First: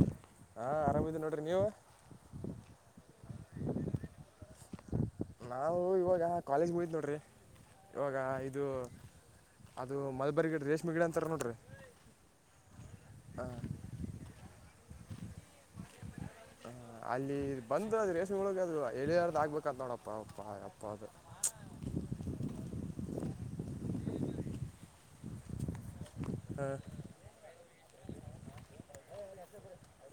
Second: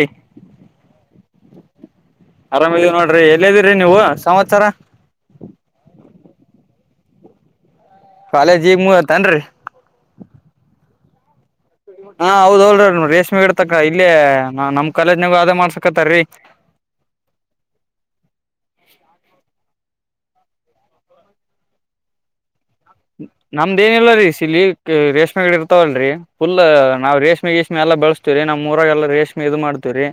ಏ ಹಾ ಆರಾಮಿದೀನಿ ನೋಡ್ರಿ ನೀವು ಆರಾಮ ಇದೀವಿ ನೋಡ್ರಿ ಎಲ್ಲ ಇದಿರಿ ನೀವು ಸಮಾಚಾರ ನಾವು ಇವಾಗ ಕಾಲೇಜ್ ಮುಗೀತು ನೋಡ್ರಿ ಇವಾಗ ಇದು ಕಾಲೇಜಿ ಈಗ ಮುಗಿತೇಂಡ್ರಿ ಅದು ಮಲ್ಬರಿಗಿಡ ರೇಷ್ಮ ಗಿಡಿ ಅಂತಾರ ನೋಡ್ರಿ. ಹಾ ಹೌದೌಲ್ರಿ ರೇಷ್ಮೆ ಆ, ಗಿತಕ್ಕ ಇಲ್ಲೇ ನಮ್ ಕಾಲೇಜ್ನ ಅ ಆದೇ ಮಾಡ್ಸಕತ್ತಾರಿ. ಆ, ಅಲ್ಲಿ ಬಂದ್ ಅದು ರೇಷ್ಮಗಲೋಳಗೆ ಅದು ಎಳಿಯಾರದ ಆಗ್ಬೇಕಂತ ನೋಡಪ್ಪ ಯಪ್ಪ ಅಪ್ಪ ಅದು. ನಮ್ದ ಏನಿಲ್ರಿ ಸಿಲಿ ರೇಷ್ಮೆ ಇರ್ತಾವಲ್ರರಿ ಫುಲ್ ನಾವ್ ರೇಷ್ ರೇಷ್ಮೆ ಎಲ್ಲ ಬೆಳಸ್ತೀವ್ರಿ ನಮ್ಮ್ಊರಾಗ ಎಲ್ಲ ರೇಷ್ಮೆ ಇದು ಮಾಡ್ತೀವ್ರಿ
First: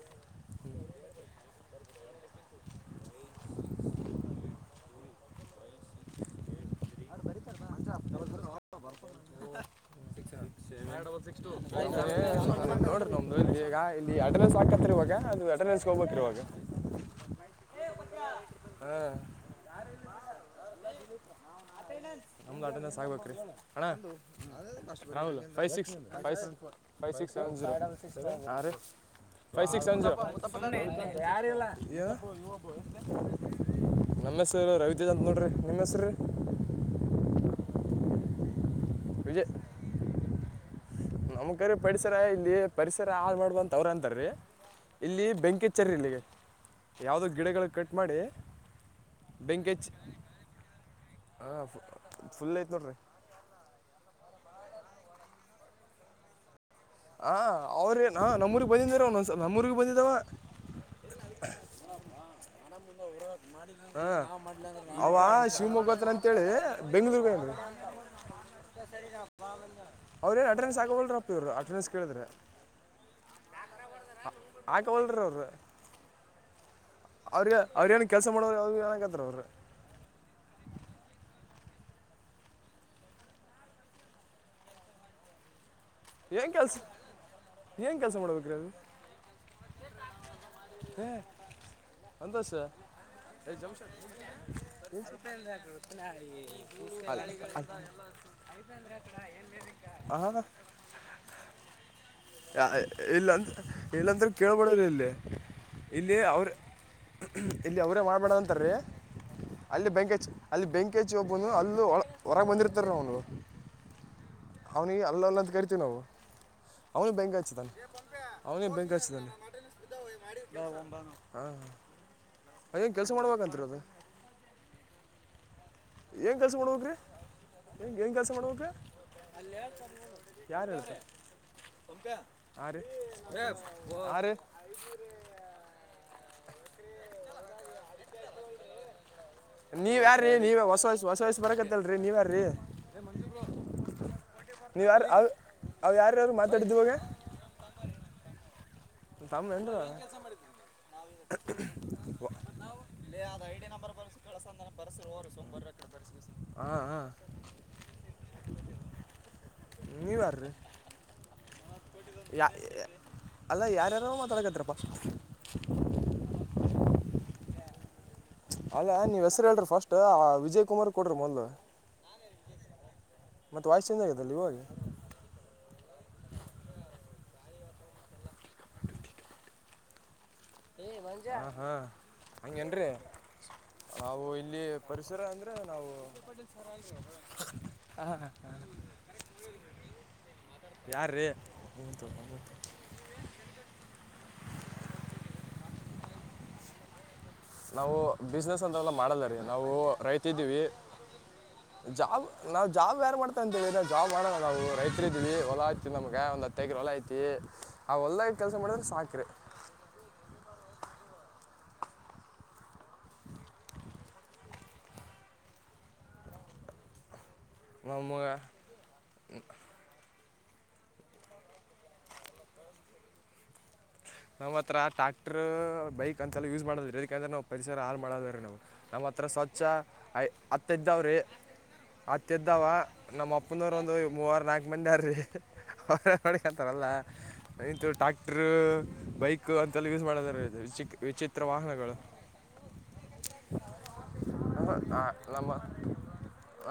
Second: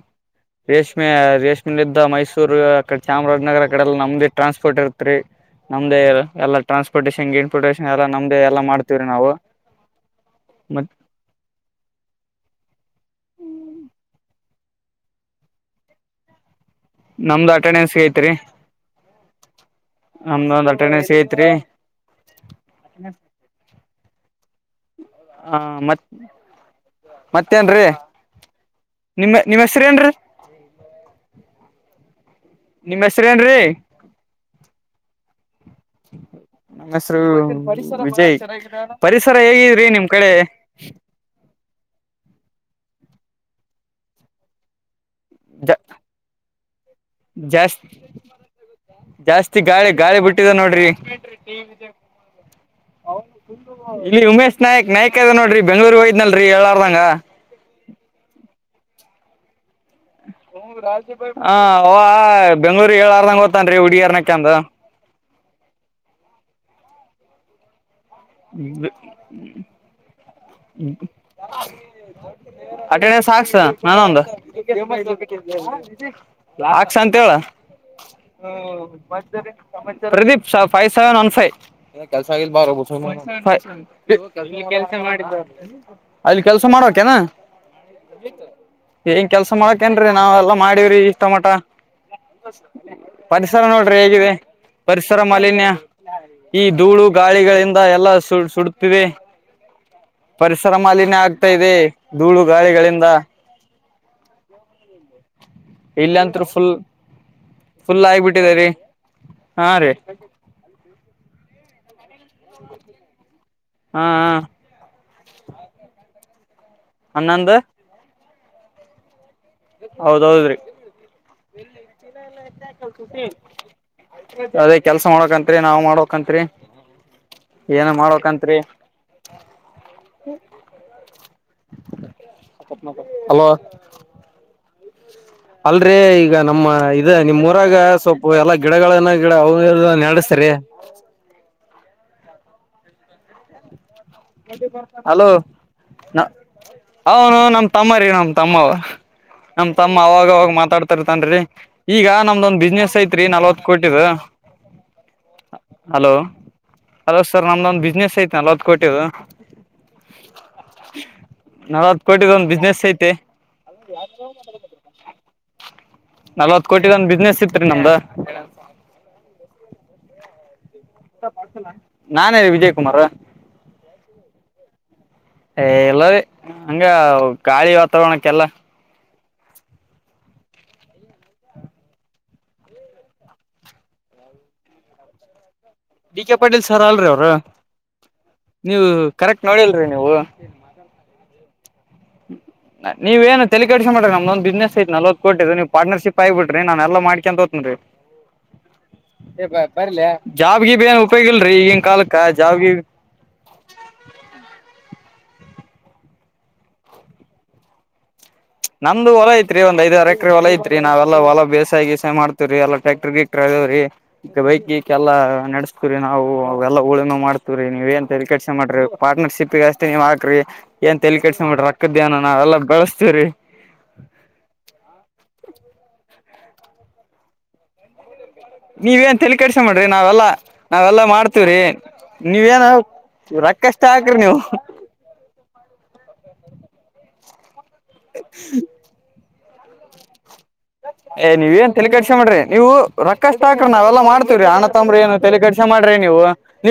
ರೇಷ್ಮೆ ರೇಷ್ ಇಲ್ಲಿದ್ದ ಮೈಸೂರು ಅಕಡೆ ಚಾಮರಾಜನಗರ ಕಡೆಲ್ಲ ನಮ್ದೆ ಟ್ರಾನ್ಸ್ಪೋರ್ಟ್ ಇರ್ತ್ರಿ. ನಮ್ದೆ ಎಲ್ಲ ಟ್ರಾನ್ಸ್ಪೋರ್ಟೇಷನ್ ಗಿ. ಟ್ರಾನ್ಸಪ್ರೊಟೇಷನ್ ಎಲ್ಲ ನಮ್ದೇ ಎಲ್ಲ ಮಾಡ್ತೀವ್ರಿ ನಾವು ಮತ್ [inaudible] ಈಗ ಇಲ್ಲಿ ಅಡ್ರೆನ್ಸ್ ಹಾಕತ್ರಿ ಇವಾಗ ಅದು ಅಡ್ರೆಸ್ಗೆ ಹೋಗ್ಬೇಕ್ರ ಇವಾಗ. ನಮ್ದು ಅಟೆಂಡೆನ್ಸ್. ಐತ್ರಿ [unintelligible] ಹಾ [unintelligible] ನಮ್ದ ಒಂದ್ ಅಟೆಡಸ್ ಐತ್ರಿ. ನಮ್ದ ಆಟೆನ್ಸ್ ಆಗ್ಬೇಕ್ರೀ ಅಣ್ಣಾ ರಾಹುಲ್ ಆ ಫೈವ್ ಸಿಕ್ಸ್ ಮತ್ ಫೈ ಸೇ ಫೈ ಸಿಕ್ಸ್ ಸೆವೆನ್ ಜೀರೋ ನಿಮ್ ನಿಮ್ಮ ಹೆಸ್ರ ಏನ್ರಿ. [unintelligible] ಯಾರಿಲ್ಲ [unintelligible] ನಿಮ್ ಹೆಸ್ರೇನ್ರೀ ನಮ್ಮ ಹೆಸರು ರವಿಚಂದ್ರ ನೋಡ್ರಿ ನಿಮ್ಮ ಹೆಸ್ರೀ. ನಮೆಸ್ರು ವಿಜಯ್ ಪರಿಸರ ಹೇಗಿದ್ರಿ ನಿಮ್ ಕಡೆ. ನಮ್ ಕಡಿ ಪರಿಸರ ಇಲ್ಲಿ ಪರಿಸರ ಹಾಳ್ ಮಾಡ್ಬಂತ ಅವ್ರ ಅಂತರ್ರಿ. ಇಲ್ಲಿ ಜ ಬೆಂಕಿಚ್ಚರಿಲ್ಲಿ ಇಲ್ಲಿ ಯಾವುದೋ ಗಿಡಗಳು ಜಾಸ್ತಿ ಕಟ್ ಮಾಡಿ. ಜಾಸ್ತಿ ಬೆಂಕಿ ಹಚ್ಚಿ ಗಾಳಿ ಗಾಳಿ ಬಿಟ್ಟಿದೆ ನೋಡ್ರಿ. ಹಾಂ ಫುಲ್ ಐತೆ ನೋಡ್ರಿ ಇಲ್ಲಿ ಉಮೇಶ್ ನಾಯಕ್ ನಾಯಕ್ ಅದಾನ ನೋಡ್ರಿ ಬೆಂಗ್ಳುರ್ ವೊಗಿದ್ನಲ್ರರಿ ಎ ಹೇಳಾರದಂಗ. ಹಾ ಅವ್ರೇನ ನಮೂರಿಗೆ ಬಂದಿದಿರು ಒನ್ ಸಲ ನಮ್ಮ ಊರಿಗೆ ಬಂದಿದಾವ. ಹ ಅವ ಬೆಂಗ್ಳೂರಿಗೆ ಹೇಳಾರ್ದಂಗೆ ಹೋಗ್ತಾಂನ್ರಿ ಹುಡ್ಗಿರ್ಣಕ್ಯಂದು. ಅವ ಶಿವಮೊಗ್ಗ ಹತ್ರ ಅಂತೇಳಿ ಬೆಂಗಳೂರ್ಗ ಹೋಗ್ಯಾಂರಿ. [unintelligible] ಅವ್ರೇನ್ ಅಡ್ರೆನ್ಸ್ ಆಗವಲ್ರಪ್ಪ ಇವ್ರು. ಅಟೆಂಡೆನ್ಸ್ ಕೇಳಿದ್ರೆ ಅಟೆಂಡೆನ್ಸ್ ಸಾಕ್ಸ ನಂದ್ ಒಂದ್. ಹಾಕೋವಲ್ರಿ ಅವ್ರು ಹಾಕ್ಸ್ ಅಂತ ಹೇಳ್. ಅವ್ರಿಗೆ ಅವ್ರೇನು ಕೆಲಸ ಮಾಡೋರು ಅವ್ರು ಏನಾಗತ್ತಾರ ಅವ್ರು Pradeep five seven one five. ಅಲ್ಲಿ ಏನು ಕೆಲ್ಸ ಕೆಲಸ ಮಾಡಬೇಕೆನ. ಏನು ಕೆಲಸ ಮಾಡ್ಬೇಕ್ರಿ ಅದು ಏನ್ ಕೆಲ್ಸ ಮಾಡಕೇನ್ರಿ ನಾವ ಎಲ್ಲಾ ಮಾಡಿವ್ರಿ ಇಷ್ಟ ಮಟ. ಅಂತಸ ಪರಿಸರ ನೋಡ್ರಿ ಹೇಗಿದೆ ಪರಿಸರ ಮಾಲಿನ್ಯ [inaudible] ಎಲ್ಲ ಸು ಸುಡತಿದೆ ಹಾಂ ಪರಿಸರ ಮಾಲಿನ್ಯ ಆಗ್ತಾ ಇದೆ. ಧೂಳು ಗಾಳಿಗಳಿಂದ [unintelligible] ಇಲ್ಲ ಇಲ್ಲಂದ್ರ ಕೇಳಬೇಡದ ಎನ್ ಇಲ್ಲಿ ಇಲ್ಲಂತೂ ಅವರ್. ಫುಲ್ ಇಲ್ಲಿ ಅವರೇ ಫುಲ್ ಆಗಿಬಿಟ್ಟಿದೆ ರೀ ಮಾಡ್ಬೇಡದಂತಾರೀ ಹಾ ಅಲ್ಲಿ ರೀ ಬೆಂಕ್ ಹೆಚ್ ಅಲ್ಲಿ ಬೆಂಕಿ ಹೆಚ್ಚಿ ವಬ್ಬನು ಅಲ್ಲು ಹೊರಗ ಬಂದಿರ್ತಾರೆ ಅವ್ನ. ಹಾ ಹಾ ಅವನಿಗಿ ಅಲ್ಲ ಅಲ್ಲ ಅಂತ ಕರಿತೀವಿ ನಾವು. ಅವನು ಬೆಂಕ ಹನ್ನೊಂದು ಹಚ್ಚಿದ್ದಾನ ಅವನಿಗೆ ಬೆಂಕ ಹಚ್ಚಿದಾನ. ಹೌದೌದ್ರಿ ಏನು ಕೆಲಸ ಮಾಡ್ಬೇಕಂತ್ರಿ ಅದು ಅದೇ ಕೆಲ್ಸ ಮಾಡಕಂತ್ರಿ ನಾವು ಮಾಡಬೆಕಾಂತ್ರಿ. [unintelligible] ಎನ್ ಎನ್ ಕೆಲ್ಸ ಮಾಡ್ಬೇಕು [unintelligible] ಯಾರು [unintelligible] ಹಾ ರೀ ಅಲೋ [unintelligible] ಹಾ ರೀ. ಅಲ್ರೀ ಈ.... ಈಗ ನಮ್ಮ ಇದ ನಿಮ್ಮ್ಊರಾಗ ಸ್ವಲ್ಪ ಎಲ್ಲಾ ಗಿಡಗಳನ್ನ ಗಿಡ ನೀವು [unintelligible] ಯಾರ್ರಿ ನೆಡಸರಿ ನೀವೇ ಹೊಸ [unintelligible] ಬರ [unintelligible] [unintelligible] ನೀವ್ ಯಾರ್ ರೀ ಎ ಮಂಜೂ ಬ್ರೋ ನೀವು ಯಾರ ಹಲೋ ಅವರ ಯಾರ್ ನ ಮಾತಾಡಿದ ಇವಾಗ.... ಅವನು ನಮ್ ತಮ್ಮ ರೀ ನಮ್ ತಮ್ಮ ಅವ... ನಮ್ ತಮ್ಮ ಅವಾಗವಾಗ ಮಾತಾಡ್ತಾರತನ್ರೀ ಈಗ ನಮ್ದೊಂದ ಬಿಸ್ನೆಸ್ ಐತ್ರಿ ನಲ್ವತ್ ಕೋಟಿದ..... ಹಲೋ [unintelligible] ಹಾಂ ಹಲೋ ಸರ್ ನಮ್ದೊಂದ ಬಿಸ್ನೆಸ್ ಐತಿ ನಲ್ವತ್ತು ಕೋಟಿದು ನೀವ್ ಯಾರ್ ರೀ..... ನಲವತ್ತ ಕೋಟಿದು ಒಂದ್ ಬಿಸ್ನೆಸ್ ಐತೆ... ಅಲ್ಲ ಯಾರ್ಯಾರೋ ಮಾತಾಡಕತಿರಪ್ಪಾ. ನಲ್ವತ್ ಕೋಟಿ ಒಂದ ಬಿಸ್ನೆಸ್ ಇತ್ ರಿ ನಮ್ದ... ಅಲ್ಲ ನೀವ್ ಹೆಸರ ಹೇಳ್ರಿ ಫಸ್ಟ್ ಆ ವಿಜಯ ಕುಮಾರ್ ಕೊಡ್ರಿ ಮೊದಲು [unintelligible] ನಾನೇ ರಿ ವಿಜಯ ಕುುಮಾರ್ ಮತ್ತು ವಾಯ್ಸ್ ಚೇಂಜ್ ಆಗೈತಲ್ಲ ಇವಾಗ ಏ ಇಲ್ಲಾ ವೆ ಹಂಗ ಗಾಳಿ ವಾತಾವರಣಕ್ಕೆಲ್ಲ ಏ ಹೊಜ್ಜ ಹ ಹ ಹ್ಹಂಗೇನ ರಿ ಅವು ಇಲ್ಲಿ ಪರಿಸರ ಅಂದ್ರ. ನಾವು... ಡಿ ಕೆ ಪಾಟೀಲ್ ಸರ್ ಅಲ್ರರಿ ಅವರು ನೀವು ಕರೆಕ್ಟ್ ನೋಡಿಲ್ರರಿ ನೀವು. ಯಾರ ರ ಹ [unintelligible] ನೀವ ಏನ ತಲೆ ಕೆಡೆಸಕೋಬೇಡರಿ ನಮದ ಒಂದ ಬಿಸಿನೆಸ್ ಐತಿ ನಲ್ವತ್ತು ಕೊಟ್ಟಿದ್ದ ನೀವ ಪಾರ್ಟನರ್ಶಿಪ್ ಆಗ್ಬಿಡ್ರಿ ನಾನ ಎಲ್ಲಾ ಮಾಡಿ. [unintelligible] ನಾವು ಬಿಸ್ನೆಸ್ ಅಂತೆಲ್ಲ ಮಾಡಲ್ಲ ರೀ ಈ ಪ ನಾವು ಬರೀಲ್ಯ ರೈತ ಜಾಬ ಗಿಬ್ ಏನ್ ಉಪಯೋಗಿಲ್ರರಿ ಈಗಿನ ಕಾಲಕ್ಕ. ನಾವ್ ಜಾಬ್ ಯಾರ್ ಮಾಡ್ತ. ಅಂತ ಜಾಬ್ ಮಾಡಲ್ಲ ನಾವು ರೈತರ ಇದ್ದೀವಿ ಹೊಲಾ ಐತಿ ನಮಗ ಒಂದ್ ಹತ್ತ ಎಕರೆ ಹೊಲಾ ಐತಿ ಆ ಹೊಲ್ದಗ ಕೆಲಸ ಮಾಡಿದ್ರ ಸಾಕ್ರಿ. ತ್ರಿ ಒಂದ್ಐದರ ಎಕ್ರರೆ ಹೊಲ ಐತ್ರಿ ನಾವೆಲ್ಲ ಹೊಲ ಬೇಸಾಯ ಗಿಸಾಯ ಮಾಡ್ತವ್ರರಿ ಎಲ್ಲ ಟ್ಯಾಕ್ಟರ್ ಗಿಕ್ಟರ್ ಅದಾವ ರಿ. ಈಗ ಬೈಕಿಗೀಕಕ್ಕೆಲ್ಲಾ ನಡೆಸ್ತೀರಿ ನಾವು ಅವೆಲ್ಲಾ ಊಳನ ಮಾಡ್ತವಿ. ರಿ ನೀವ ಏನ್ ನಮಗೆ ತಲೇಕೆಸಕೋ ಬೇಡ್ರಿ ಪಾರ್ಟನರ್ಶಿಪ್ಗಷ್ಟ... ನೀವ ಹಾಕ್ರಿ ಏನ್ ತಲಿಕೆಸ ಬೇಡರಿ ರಕ್ಕದ ದೇನ ನಾವ ಎಲ್ಲ ಬೆಳಸ್ತವ್ರರಿ. ನಮ್ಮ ಹತ್ರ ಟ್ಯಾಕ್ಟ್ರ್ ಬೈಕ್ ಅಂತೆಲ್ಲ ಯೂಸ್ ಮಾಡದ್ರೀ ಯಾಕೆಂದ್ರೆ ನಾವು ಪರಿಸರ ಹಾಳ ಮಾಡೋದ್ರೀ ನಾವು... ನಮ್ಮ ನೀವೇನ್ ಹತ್ರ ತಲಿ ಸ್ವಚ್ಛ ಕೆಡ್ಸ್ಕೊಬ್ಯಾಡ್ರಿ ಐ ನಾವೆಲ್ಲಾ ಹತ್ತ ನಾವೆಲ್ಲಾ ಇದ್ದವ್ರೆ. ಮಾಡ್ತೀವ್ರಿ ಅತ್ತದ್ದಾವ ನೀವೇನ ನಮ್ಮ್ ಅಪ್ಪನವರು ರೊಕ್ಕಷ್ಟೇ ಒಂದು ಹಾಕ್ರಿ ಮೂವರ್ ನೀವು ನಾಲ್ಕ ಮಂದಿ ಆರೀ. ಹರಾ [unintelligible] ಮಾಡಕ್ತಾರಲ್ಲ ಇಂತು ಟಾಕ್ಟರು. ಬೈಕ್ ಅಂತೆಲ್ಲ ಯೂಸ್ ಮಾಡದರಿ ಏ ನೀವ ಏನ್ ತಲೆ ಕಡಸ ಮಾಡ್ರಿ ನೀವು ರೊಕ್ಕಷ್ಟ ಹಾಕ್ರ ನಾವೆಲ್ಲ ಮಾಡ್ತೀವ್ರೀ ಅಣ ನಮ್ಮ ತಂಬ್ರರಿ ಏನ್... ಆ- ತಲೆ ನಮ್ಮ ಕೆಡ್ಸ ಮಾಡ್ರಿ ನೀವು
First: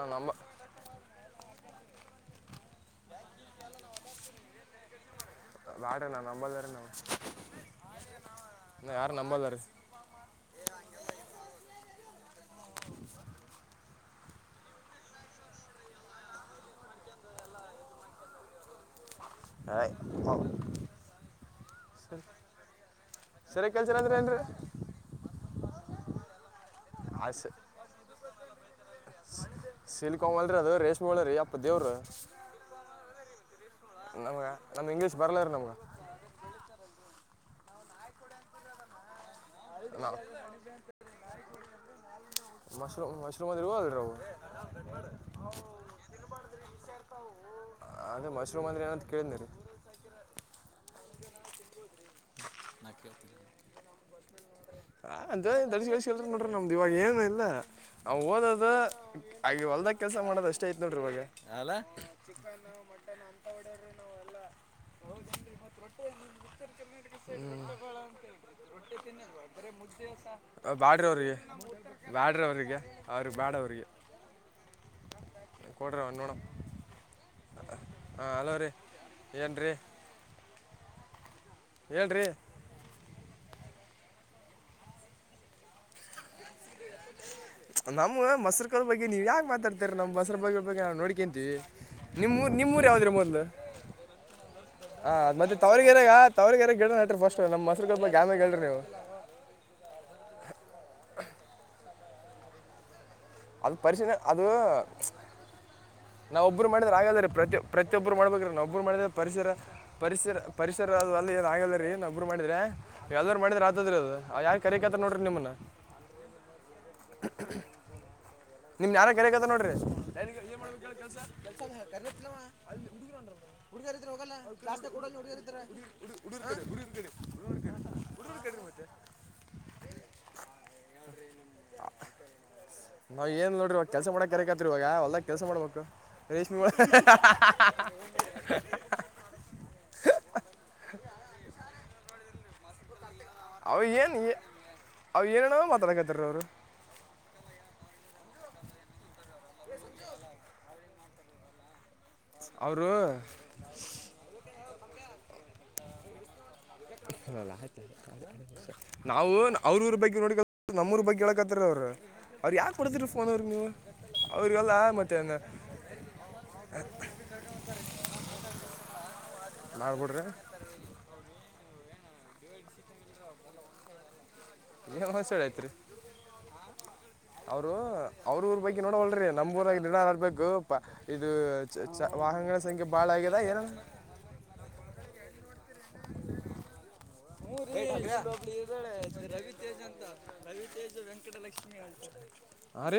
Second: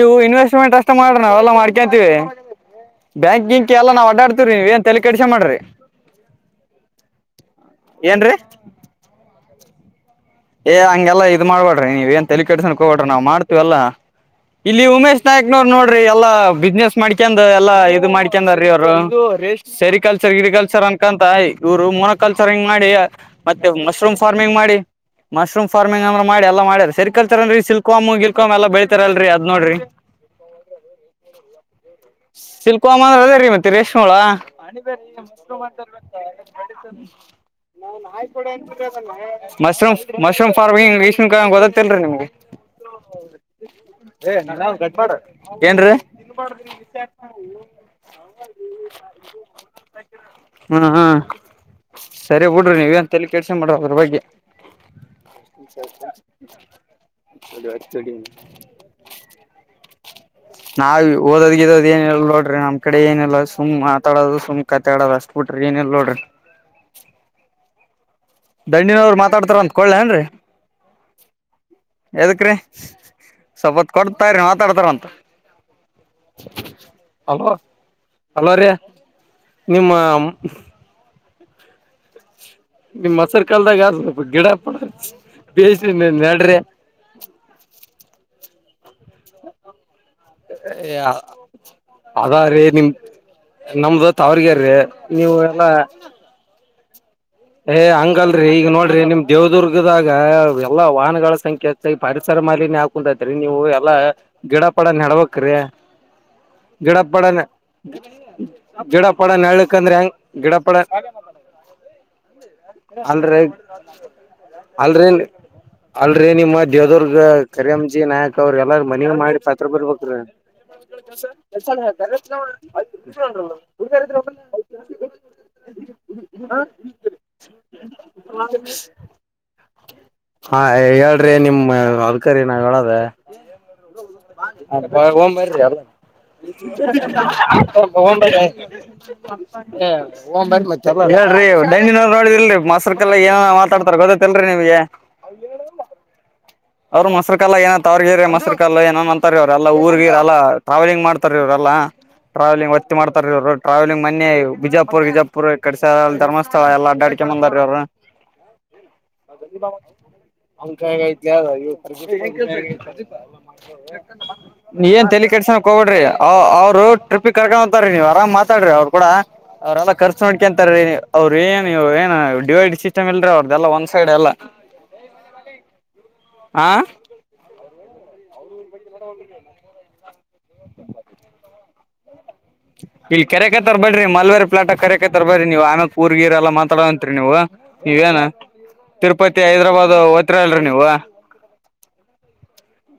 ಆ ನಮ್ಮ ಇನ್ವೆಸ್ಟ್ಮೆಂಟ್ ಅಷ್ಟ ಮಾಡ್ರಿ ನಾವೆಲ್ಲ ಮಾಡ್ಕೊಂತೀವಿ... ಬ್ಯಾಂಕಿ ಗಿಂಕಿ ಎಲ್ಲ ನಾವು ಅಡ್ಡಡ್ತಿವರಿ ನೀವ ಏನ್ ತಲಿ ಕೆಡಸ ಮಾಡ್ರಿ. ಬಾರಣ [unintelligible] ನಮ್ಮಲ್ಲರ. ಏನ್ ರೀ... ನ ಯಾರು ನಂಬಲ್ಲ ರೀ... ಸ್ ಏ ಹಂಗೆಲ್ಲ ಇದ್ ಮಾಡ್ಬಡ್ರಿ ನೀವ ಏನ್ ತಲಿ ಕೆಡಿಸನ್ಕ ಹೋಗಬಡ್ರ ನಾ ಮಾಡ್ತೀವಲ್ಲಾ... ಇಲ್ಲಿ ಉಮೇಶ್ ನಾಯಕ್ನವರು ನೋಡ್ರಿ ಎಲ್ಲಾ ಬಿಸ್ನೆಸ್ ಮಾಡ್ಕಂದ್ ಎಲ್ಲಾ ಇದ ಮಾಡ್ಕಂದಾರೀ ಅವರು. ಇದು ರ ಸೆರಿಕಲ್ಚರ್ ಗಿರಿ ಕಲ್ಚರ್ ಅನ್ಕಂತ ಇವ್ರು ಮೊನೊಕಲ್ಚರಿಂಗ್ಗ್ ಮಾಡಿ. ಸರಿ ಮತ್ತೆ ಕೆಲಸ ಅಂದ್ರೆ ಮಶ್ರೂಮ್ ಏನ್ರಿ ಫಾರ್ಮಿಂಗ್ ಮಾಡಿ ಮಶ್ರೂಮ್ ಫಾರ್ಮಿಂಗ್ ಅಂದ್ರ ಮಾಡಿ ಎಲ್ಲಾ ಮಾಡ್ಯರ. ಸರಿ ಆ ಕಲ್ಚರ್ ಅಂದ್ರ ಸ್ಲಿಕ್ಕಮೊ ಗೀಳ್ಕೊಮೊ ಎಲ್ಲ ಬೆಳತಾರಲ್ರರಿ ಅದ್ ನೋಡ್ರಿ. ಸಿಲ್ಕೊಂಬಲ್ರಿ ಅದು ರೇಷ್ಮೆ ಹುಳ ರೀ ಅಪ್ಪ ದೇವ್ರು ಸಿಲ್ಕ ಹಮ್ಮ ಅಂದ್ರ ಅದೇೀ ಮತ್ತ ರೇಷ್ಮೆಳ... ನಮ್ಗೆ ನಮ್ಗೆ ಇಂಗ್ಲೀಷ್ ಬರಲ್ಲ ರೀ ನಮ್ಗೆ ನಾನ್ ಹಾಯ್ ಕೊಡ ಅನ್ ಅದ. ಮಶ್ರೂಮ್ ನಾವು ಮಶ್ರೂಮ್ ಫಾರ್ಮಂಗ್ ಇಷ್ಟನ್ ಗದತ್ತಲ್ರಿಮಗೆ... ಮಶ್ರೂಮ್ ಮಶ್ರೂಮ್ ಅಂದ್ರೆ ಹೋಗಲ್ಲ ರೀ ಅವು ಏ ನನ್ ಕಟ್ ಮಾಡಾಡ ಏನ್. ಅದೇ ಮಶ್ರೂ್ಂದ್ರರೆ ಏನಂತ ಕೇಳಿನನ ರೀ... ಹ್ಮ್ ಹ್ಮ ಸರಿ ಬಿುಡ್ರಿ ನೀವ ಅಂತಲ್ಲಿ ಕೆಲ್ಸ ಮಾಡದ್ರ ಬಗ್ಗೆ. ಹಾ ಅಂತ ದಡಸಿಳ್ಸ ಕಿ ನೋಡ್ರಿ ನಮ್ದು ಇವಾಗ ಏನು ಇಲ್ಲ ನಾವು ಓದದ. ನಾವ ಓದೋದ್ಗೋದ್ ಏನಲ್ಲ ನೋಡ್ರಿ ನಮ್ ಕಡೆ ಏನಲ್ಲ ಸುಮ್ಮ್ ಮಾತಾಡೋದು ಸುಮ್ನೆ... ಕತ್ತಾಡದ ಅಷ್ಟ ಬಿಟ್ರಿ ಏನಲ್ ನೋಡ್ರಿ. ತಂತೆ [unintelligible] ದಣಂಡಿನವರು ಮಾತಾಡ್ತಾರಂತ. ಬಾಡ್ರಿ ಅವ್ರಿಗೆ ಬ್ಯಾಡ್ರಿ ಅವ್ರಿಗೆ ಅವ್ರಿಗೆ ಬಾಡ... ಸ್ವಲ್ಪತ್ತು ಕೊಡ್ತಾ ರೀ ಮಾತಾಡ್ತಾರಂತ. ಕೊಡ್ರ ಒ ನೋಣ ಹಾಂ ಅಲೋ ರೀ ಏನು ರೀ... ಆಮ [inaudible] ಹೇಳರೀ ನಿಮ್ ಮೊಸರ್ ಕಾಲ್ದಾಗ ಆದ ಸ್ವಲ್ಪ ಗಿಡ ಪಡ ಬೇಯ್ರಿ ನೆಡ್ರಿ... ನಮ ಮೊಸರು ಕಲ್ ಬಗ್ಗೆ ನೀವ್ ಯಾಕ ಮಾತಾಡ್ತರ ನಮ್ಮ ಬ... ರ ಬಗ್ ಬಗೆ ನಾವು ನೋಡ್ಕೊಂತೀವಿ... ಅದ ನಿಮ್ರ್ ನಿಮ್ಮ್ರ್ ಯಾವ್ದ್ರಿ ಮೊದ್ಲು ನಮ್ ಹ ಅದ ಮತ್ತೆ ತವ್ರಗ ಇರಾಗ. ತ ಏ ಹಂಗಲ್ರಿ ಈಗ ನೋಡ್ರಿ ನಿಮ ದೇವದುರ್ಗದಾಗ ಎಲ್ಲಾ ವಾಹನಗಳ ಸಂಖ್ಯೆಚ್ಚ ಪರಿಸರ ಮಾಾಲಿನಯಾ ಕುಂತತ್ರಿ ನೀವು ಅದು ಎಲ್ಲಾ ಗಿಡ ಪಡ ನೆಡ್ಬಕ್ ನಾವ್ ಒಬ್ಬರು ಮಾಡಿದ್ರೆ ಹಾಗಾದ್ರೀ ಪ್ರತಿ ಪ್ರತಿಯೊಬ್ಬರು ಮಾಡ್ಬೇಕ್ರ ನಾವೊಬ್ರು ಗಿಡ ಮಾಡಿದ್ರೆ ಪರಿಸರ ಅಂದ್ರೆ ಹೆಂಗ್ ಪರಿಸರ ಗಿಡಪಡ ಪರಿಸರ ಅ ಆಗಲ್ಲರಿ ನೊಬ್ಬರು ಮಾಡಿದ್ರ ಎಲ್ದಾರ ಅಲ್ರಿ ಮಾಡಿದ್ರ ಆತದರಿ ಅದು ಯಾ ಕರಿಕತ ನೋಡ್ರಿ ನಿಮ್ಮನ್ನ ಅಲ್ರರಿ ನಿಮ್ಮ ದೇವದುರ್ಗ ಕರಿಂಜಿ ನಾಯಕ್ ಅವ್ರ ಎಲ್ಲಾರ ನಿಮ್ ಯಾರ ಮನವಿ ಮಾಡಿ ಕರತ್ತ ಪತ್ರ ನೋಡ್ರಿ ಬರ್ಬೇಕ್ರೀ ನ್ ಮಾಡ್ ಕೆಲ್ಸ ಹ ಹುಡುಗ ಹೋಗಲ್ಲ್ಲಾಕ್ಡ ಹುಗ ಹಾ ಹೇಳ್ರಿ ನಿಮ್ ಕರಿ ನ ಹೇಳದ. ನಾವು ಏನು ನೋಡ್ರಿ ಇವಾಗ ಕೆಲಸ ಮಾಡಕ್ಕೆ ಕರಿಕತ್ರಿ ಇವಾಗ ಹೊಲ್ದಾಗ ಒಓರಿ ಕೆಲಸ ಮಾಡ್ಬೇಕು ರೇಷ್ಮೆ ಮತ್ತ ಹೇಳರಿ ಡಂಡಿನವ್ ನೋಡಿದಿಲ್ರಿ ಮಸರ್ಕಲ್ಲ ಏನ ಅವು ಮಾತಾಡ್ತಾರ ಏನು ಗೊತ್ತಲ್ರಿ ನಿಮಗೆ ಅವು ಏನ ಮಾತಾಡಕತ್ತಾರ ಅವರು ಅವ್ರ ಮೊರು ಕಲ್ಲ ಏೋ ತವರ್ಗಿದ್ರ ಮೊಸ ಕಾಲ್ಲ ಏನನ್ ಅಂತಾರೆರಿ ಅವ್ರಲ್ಲ ಊರ್ಗಿರಲ್ಲಾ ಟ್ರಾವೆಲಿಂಗ್ ಮಾಡ್ತಾರೆ ಇವ್ರಲ್ಲ ಟ್ರಾವೆಲಿಂಗ್ ಹೊತ್ತಿ ಅವರು ಮಾಡ್ತಾರಲ್ರು ಟ್ರಾವೆಲಿಂಗ್ ಮಿ ಬಿಜಾಪುರ್ ಬಿಜಾಪುರ್ ಕಸ ಧರ್ಸ್ಥ ನಾವು ಅವ್ರೂ್ರ ಬಗ್ಗೆ ನೋಡ ನಮ್ಮೂ್ರ ಬಗ್ಗೆ ಹೇಳಕತ್ತಾರ ಅವ್ರು ಅವ್ರು ಯಾಕೆ ಕೊಡ್ತೀರಿ ಫೋನ್ ಅವ್ರಿಗೆ ನೀವು ಅವ್ರಿಗೆಲ್ಲ ನೀ ಏನ್ ಮತ್ತೆ ತಲಿ ಕೆಡ್ಸ ಕಡ್ರಿ ಅವ್ರು ಟ್ರಿಪ್ಗೆ ಕರ್ಕೊಂತಾರೀ ನೀವ್ರಾಮ ಮಾತಾಡ್ರಿ ಅವ್ರು ಕೂಡ ಅವ್ರೆಲ್ಲಾ ನಾನು ಕರ್ ಬಿಡ್ರಿ ನೋಡ್ಕೊ ಅಂತಾರ ರೀ ನೀ ಅವರು ಏನು ಏನು ಡಿವೈಡ್ ಸಿಸ್ಟಮ್ ಇಲ್ರೀ ಅವ್ರ್ದಲ್ಲ ಒ್ ಸೈಡ್ ಎಲ್ಲಾ ಹೊಸ ಹೇಳ ಐತ್ರಿ ಹಾ ಅವ್ರು ಅವ್ರ ಊರ್ ಬಗ್ ನೋಡ ಹೊಲ್ ನಮ್ಊರಾಗಿ ದಡರ್ಬೇಕು ಪಾ ಇದು [unintelligible] ವಾಹನಗಳ ಸಂಖ್ಯೆ ಬಾಳ ಇಲ್ಲಿ ಆಗದ ಏನು. ಕರೆಕತ್ತಾರ ಬಡ್ರಿ ಮಲ್ವೇರಿ ಫ್ಲಾಟಾಗ್ ಕರೆಯಕತಾರ್ ಬರ್ರಿ ನೀವು ಆಮೇಕ್ ಉರ್ ಗಿರ್ ಎಲ್ಲ ಮಾತಾಡೋಂತತ್ರಿ ನೀವು [unintelligible] ನೀವೇನ ಇದ್ದಾಳೆ ತಿರುಪತಿ ರವಿ ತೇಜ್ ಹೈದ್ರಾಬಾದ್ ಅಂತ ಓತಿರಲ್ರಿ ರವಿ ನೀವು ತೇಜ್ ವೆಂಕಟಲಕ್ಷ್ಮಿ ಅಂತೇಳಿ.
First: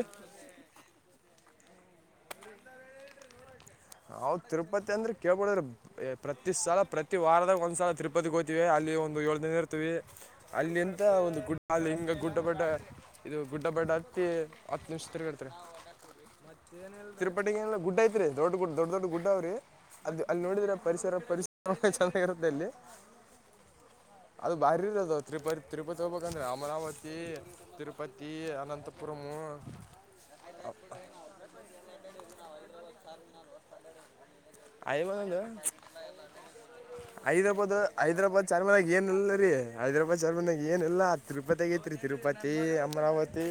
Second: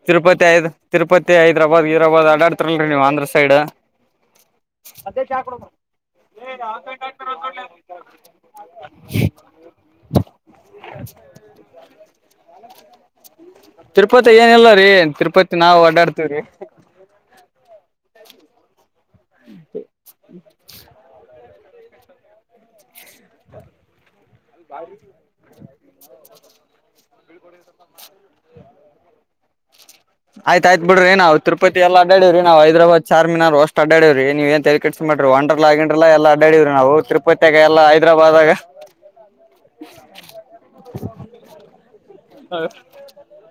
ತಿರುಪತಿ ಐದ್ ತಿರುಪತಿ ಹೈದರಾಬಾದ್ ಹೀರಾಬ್ ಆಡಡ್ತಾರಲ್ರರಿ ನೀವ್ ಆಂಧ್ರ ಸೈಡ್. ಹಾವ ತಿರುಪತಿ ಅಂದ್ರೆ [unintelligible] ಪ್ರತಿ ಸಾಲ ಪ್ರತಿ ವಾರದಾಗ ಒಂದ್ಸಲ ತಿರುಪತಿಗೆ ಹೋಗ್ತೀವಿ ಅಲ್ಲಿ ಒಂದು ಏಳ ದಿನ ಇರ್ತಿವಿ. ಅಲ್ಲಿಂದ ಒಂದು ಗುಡ್ ಅಲ್ಲಿ ಹಿಂಗ ಗುಡ್ಡ [unintelligible] ಇದು ಗುಡ್ಡ ಬಡ್ಡ ಹತ್ತಿ ತಿರುಪತಿ ಏನಿಲ್ಲ ಹತ್ತು ರೀ ನಿಮಿಷ ತಗೊಂತ್ರಿ. ತಿರುಪತಿ ನಾವು ಅಡ್ಡಾಡ್ತೀವ್ರಿ ತಿರುಪಟಿಗೆ ಎಲ್ಲ ಗುಡ್ಡ ಐತ್ರಿ ದೊಡ್ ಗುಡ್ ದೊಡ್ ದೊಡ್ ಗುಡ್ಡ ಅವ್ರಿ [unintelligible] ಅಲ್ಲಿ ನೋಡ್ರ ಪರಿಸರ ಪರಿಸ [unintelligible] ಅದು [unintelligible] ತಿರುಪತಿ ಹೋಗ್ಬೇಕಂದ್ರೆ ಅಮರಾವತಿ ತಿರುಪತಿ ಅನಂತಪುರಂ. ಆಯ್ತಾಯಯ್ತ ಬಿಡ್ರಿ ನಾವ್ ತಿರುಪತಿ ಎಲ್ಲ ಅಡಡಿದ್ರಿ ನಾವ ಹೈದರಾಬಾದ್ ಚಾರಮಿನಾರ ಅಷ್ಟ ಅಡಡರೀ ನೀವೇನ್ ತಲೆ ಕೆಡಿಸ್ಕೊಣಬೇಡ್ರಿ ಐವನದು ಒಂಡರ್ಲ ಗಿಂಡೇರ್ಲ ಎಲ್ಲ ಅಡ್ಡಾಡವ್ರಿ ನಾವು ತಿರುಪತಿ ಆಗ ಹೈದ್ರಾಬಾದ್ ಎಲ್ಲಾ ಹೈದ್ರಾಬಾದಾಗ. ಹೈದರಾಬಾದ್ ಚರ್ಮನಾಗ ಏನಿಲ್ಲ ತಿರುಪತಿಗ ಐತ್ರಿ ತಿರುಪತಿ ಅಮರಾವತಿ.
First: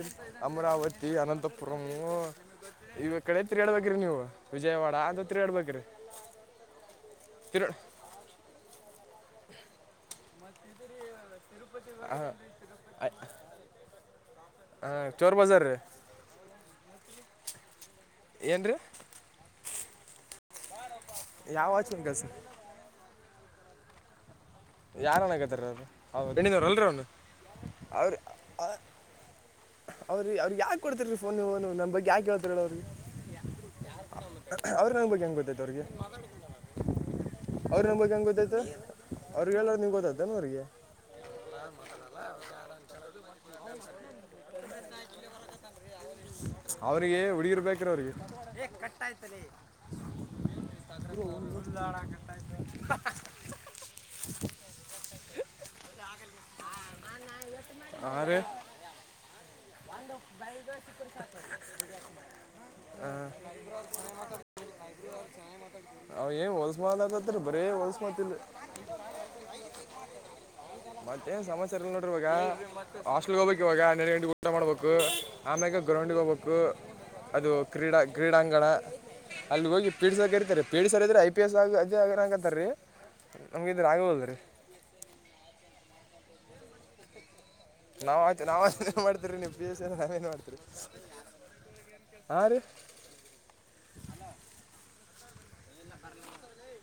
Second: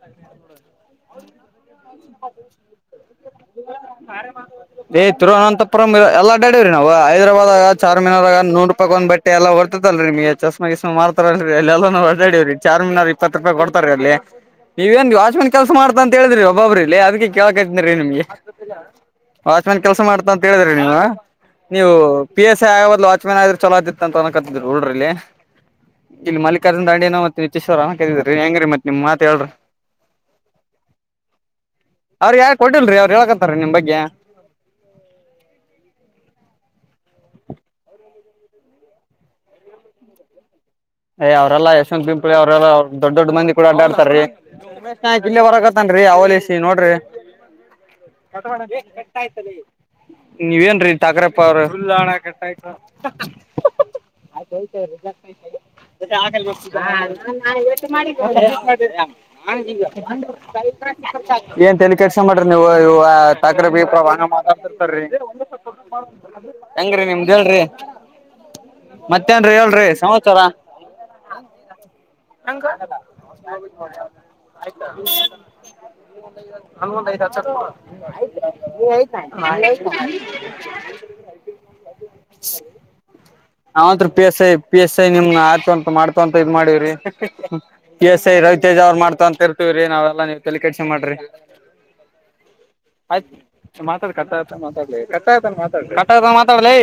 ಅಮರಾವತಿ ಅನಂತು ಪುರಂ ಇವ ಕಡೆ ತಿರುಗಾಡ್ಬೇಕ್ರಿ ನೀವು ವಿಜಯವಾಡ ಏ [unintelligible] ತಿರುಗಾಡ್ಬೇಕ್ರಿ. ತಿರುವನಂತಪುರಂ ಎಲ್ಲ ಅಡಡಿವ್ರೀ ನವು ಹೈದರಾಬಾದ್ ಆಗ ತಿರು ಚಾರ್ಮಿನರ್ಗ ನೂ ರೂಪಾಯಿಕ್ ಒಂದ ಬಟ್ಟ ಎಲ್ಲ ಹೊಡ್ತಲ್ರಿ [unintelligible] [unintelligible] ಮಾಡ್ತಾರ ಅಲ್ರಿ ಎಲ್ಲ ನಾವ್ ಅಲ್ದಾಡಿವ್ರಿ ಚಾರಮಿನಾರ್ ಇಪ್ಪತ್ ರೂಪಾಯಿ ಕೊಡ್ತಾರೀ ಅಲ್ಲಿ. ನೀವ ಏನ್ ಚೋರ್ ವಾಚ್ಮನ್ ಬಜಾರ್ ಕೆಲ್ಸ ರೀ ಮಾಡ್ತಾ ಅಂತ ಹೇಳಿದ್ರಿ ಒಬ್ಬೊಬ್ರಿ ಇಲ್ಲಿ ಅದಕ್ಕೆ ಕೇಳಕ್ತೀರೀ ನಿಮ್ಗೆ. ಏನು ರೀ ವಾಚ್ಮಾನ್ ಕೆಲ್ಸ ಮಾಡ್ತಾ ಅಂತ ಹೇಳಿದ್ರಿ ನೀವು ಯಾವ ನೀವು ವಾಚ್ ಕೆಲಸ ಪಿ [unintelligible] ಆಗೋಬದ್ಲು ವಾಚ್ಮೆನ್ ಆದ್ರರು ಚಲೋ ಆತ್ತಿತ್ತ ಅನ್ಕತಿದ್ ಉಡ್ರಿಲ್ಲಿ. ಯಾರು ಅನ್ನಕತ್ತಾರ ಅವ್ರು ಅವ್ರು ಇಲ್ಲಿ ಬೆಣ್ಣಿನವ್ರು ಅಲ್ರಿ ಮಲ್ಲಿಕಾರ್ಜುನದು ಅವನು ಅಂಡಿನ ಮತ್ತೆ ನಿಚೇಶ್ವರ ಕದಿದ್ರಿ ಹೆಂಗರಿ ಮತ್ ನಿಮ್ ಮಾತ್ ಹೇಳ್ರಿ. [unintelligible] ಯಾಕ ಕೊಡ್ತಿರ್ ರೀ ಫೋನ್ ನೀವು ನಾವ್ ಬೈ ಅವ್ರ್ ಯಾರ ಕೊಡ್ಡಿಲ್ರರಿ ಅವ್ರು ಹೇಳ್ಕಂತಾರೀ ನಿಮ್ ಬಗ್ಗೆ. ಅವ್ರಿಗೆ [unintelligible] ಹೆಂಗೆ ಗೊತ್ತೈತ ಅವ್ರಿಗೆ. ಅವ್ರಗ್ ಮತ್ತ್ ಹೆಂಗ ಗೊತ್ತೈತ ಅವ್ರಿಗೆ ಎಲ್ಲ ನಿಂಗ್ ಗೊತ್ತತನ ಅವ್ರಿಗೆ. ಯ್ ಅವರೆಲ್ಲ ಯಾಷ್ಟೊಂದು ಸಿಂಪಲ್ [unintelligible] ಅವರೆಲ್ಲ ದೊಡ್ ದೊಡ್ ಮಂದಿ ಕೂಡ ಅಡಡ್ತಾರೀ. ಉಮೇಶ್ ನಾಯಕ್ ಇಲ್ಲೇ ಬರಕತ್ತನ್ರಿ ಅವಲಸ ನೋಡ್ರಿ. ಅವರಿಗೆ ಹುಡುಗಿರ್ ಬೇಕ್ರಿ ಅವ್ರಿಗೆ [unintelligible] ನೀವ ಏನ್ರೀ ತಕ್ರಪ್ಪ ಅವ್ರ [unintelligible] ಇಲ್ಲ ಅಣ್ಣ ಕಟ್ ಅಯ್ತು. [inaudible] [unintelligible] ಹಾಂ ರೀ [unintelligible] ಏನ್ ಕೆಲ್ಸ ಮಾಡ್ರಿ ನೀವು ಇ ತಕ್ರ [unintelligible] ಅವ್ ಏನು [unintelligible] ಹೊಲ್ಸ್ ಹೆಂಗ್ರೀ ನಿಮ್ದ ಮಾತಾಡ್ತಾರೆ ಹೇಳ್ರಿ. ಬರೇ ಹೊಲ್ಸ್ ಮಾತಿಲ್ಲ ಮತ್ತೇನ್ರಿ ಹೇಳ್ರಿ ಸಮಾಚಾರ. ಮತ್ತೇನ್ [unintelligible] ಇಲ್ಲ ನೋಡ್ರಿವಾಗ ಹಾಸ್ಟೆಲ್ ಹೋಗ್ಬೇಕ್ ಇವಾಗ [unintelligible] ಊಟ ಮಾಡ್ಬೇಕು ಆಮ್ಯಾಗ ಗ್ರೌಂಡಿಗೆ ಹೋಗ್ಬೇಕು ಅದು ಕ್ರೀಡಾ ಕ್ರೀಡಾಂಗಣ. ಅಲ್ಲಿ ಹೋಗಿ [unintelligible] ಕರಿತಾರೆ [unintelligible] ಸರ್ ಇದಾರೆ ಐ ಪಿ ಎಸ್ ಆ ಅದೇ ಆಗಕಂತಾರೀ. ಅಂಗಿದ್ರೆ ನಾವಂತ್ರು ಪಿ ಆಗಬೋದಳ್ರಿ [unintelligible] [unintelligible] ಪಿ ಎಸ್ ಐ ನಿಮ್ನ ಆತ ಅಂತ ಮಾಡ್ತಂತ ಇದ್ ಮಾಡಿವ್ರಿ. [unintelligible] ನಾವು ಎಸ್ ಐ ಆಯ್ತು ನಾವು ರವಿತೇಜ ಅಷ್ಟೇ ಅವ್ರ್ ಮಾಡ್ತ ಮಾಡ್ತೀರಿ ಅಂತ ನೀವು ಪಿ ಎಸ್ ಇರ್ತಿವ್ರಿ ನಾವೆಲ್ಲಾ ನಾವೇನು ನೀವ್ ತಲಿ ಕಡಸಿ ಮಾಡ್ರಿ. ಹಾ ರೀ ಆಯ್ತ ಮಾತಾಡ ಕಟ್ಟ ಆತ ಮಾತಾಡ್ಲಿ ಕತ್ತ ಆತಾನ [unintelligible] ಮಾತಾಡ್ ಕತ ಮಾತಾಡ್ಲಿ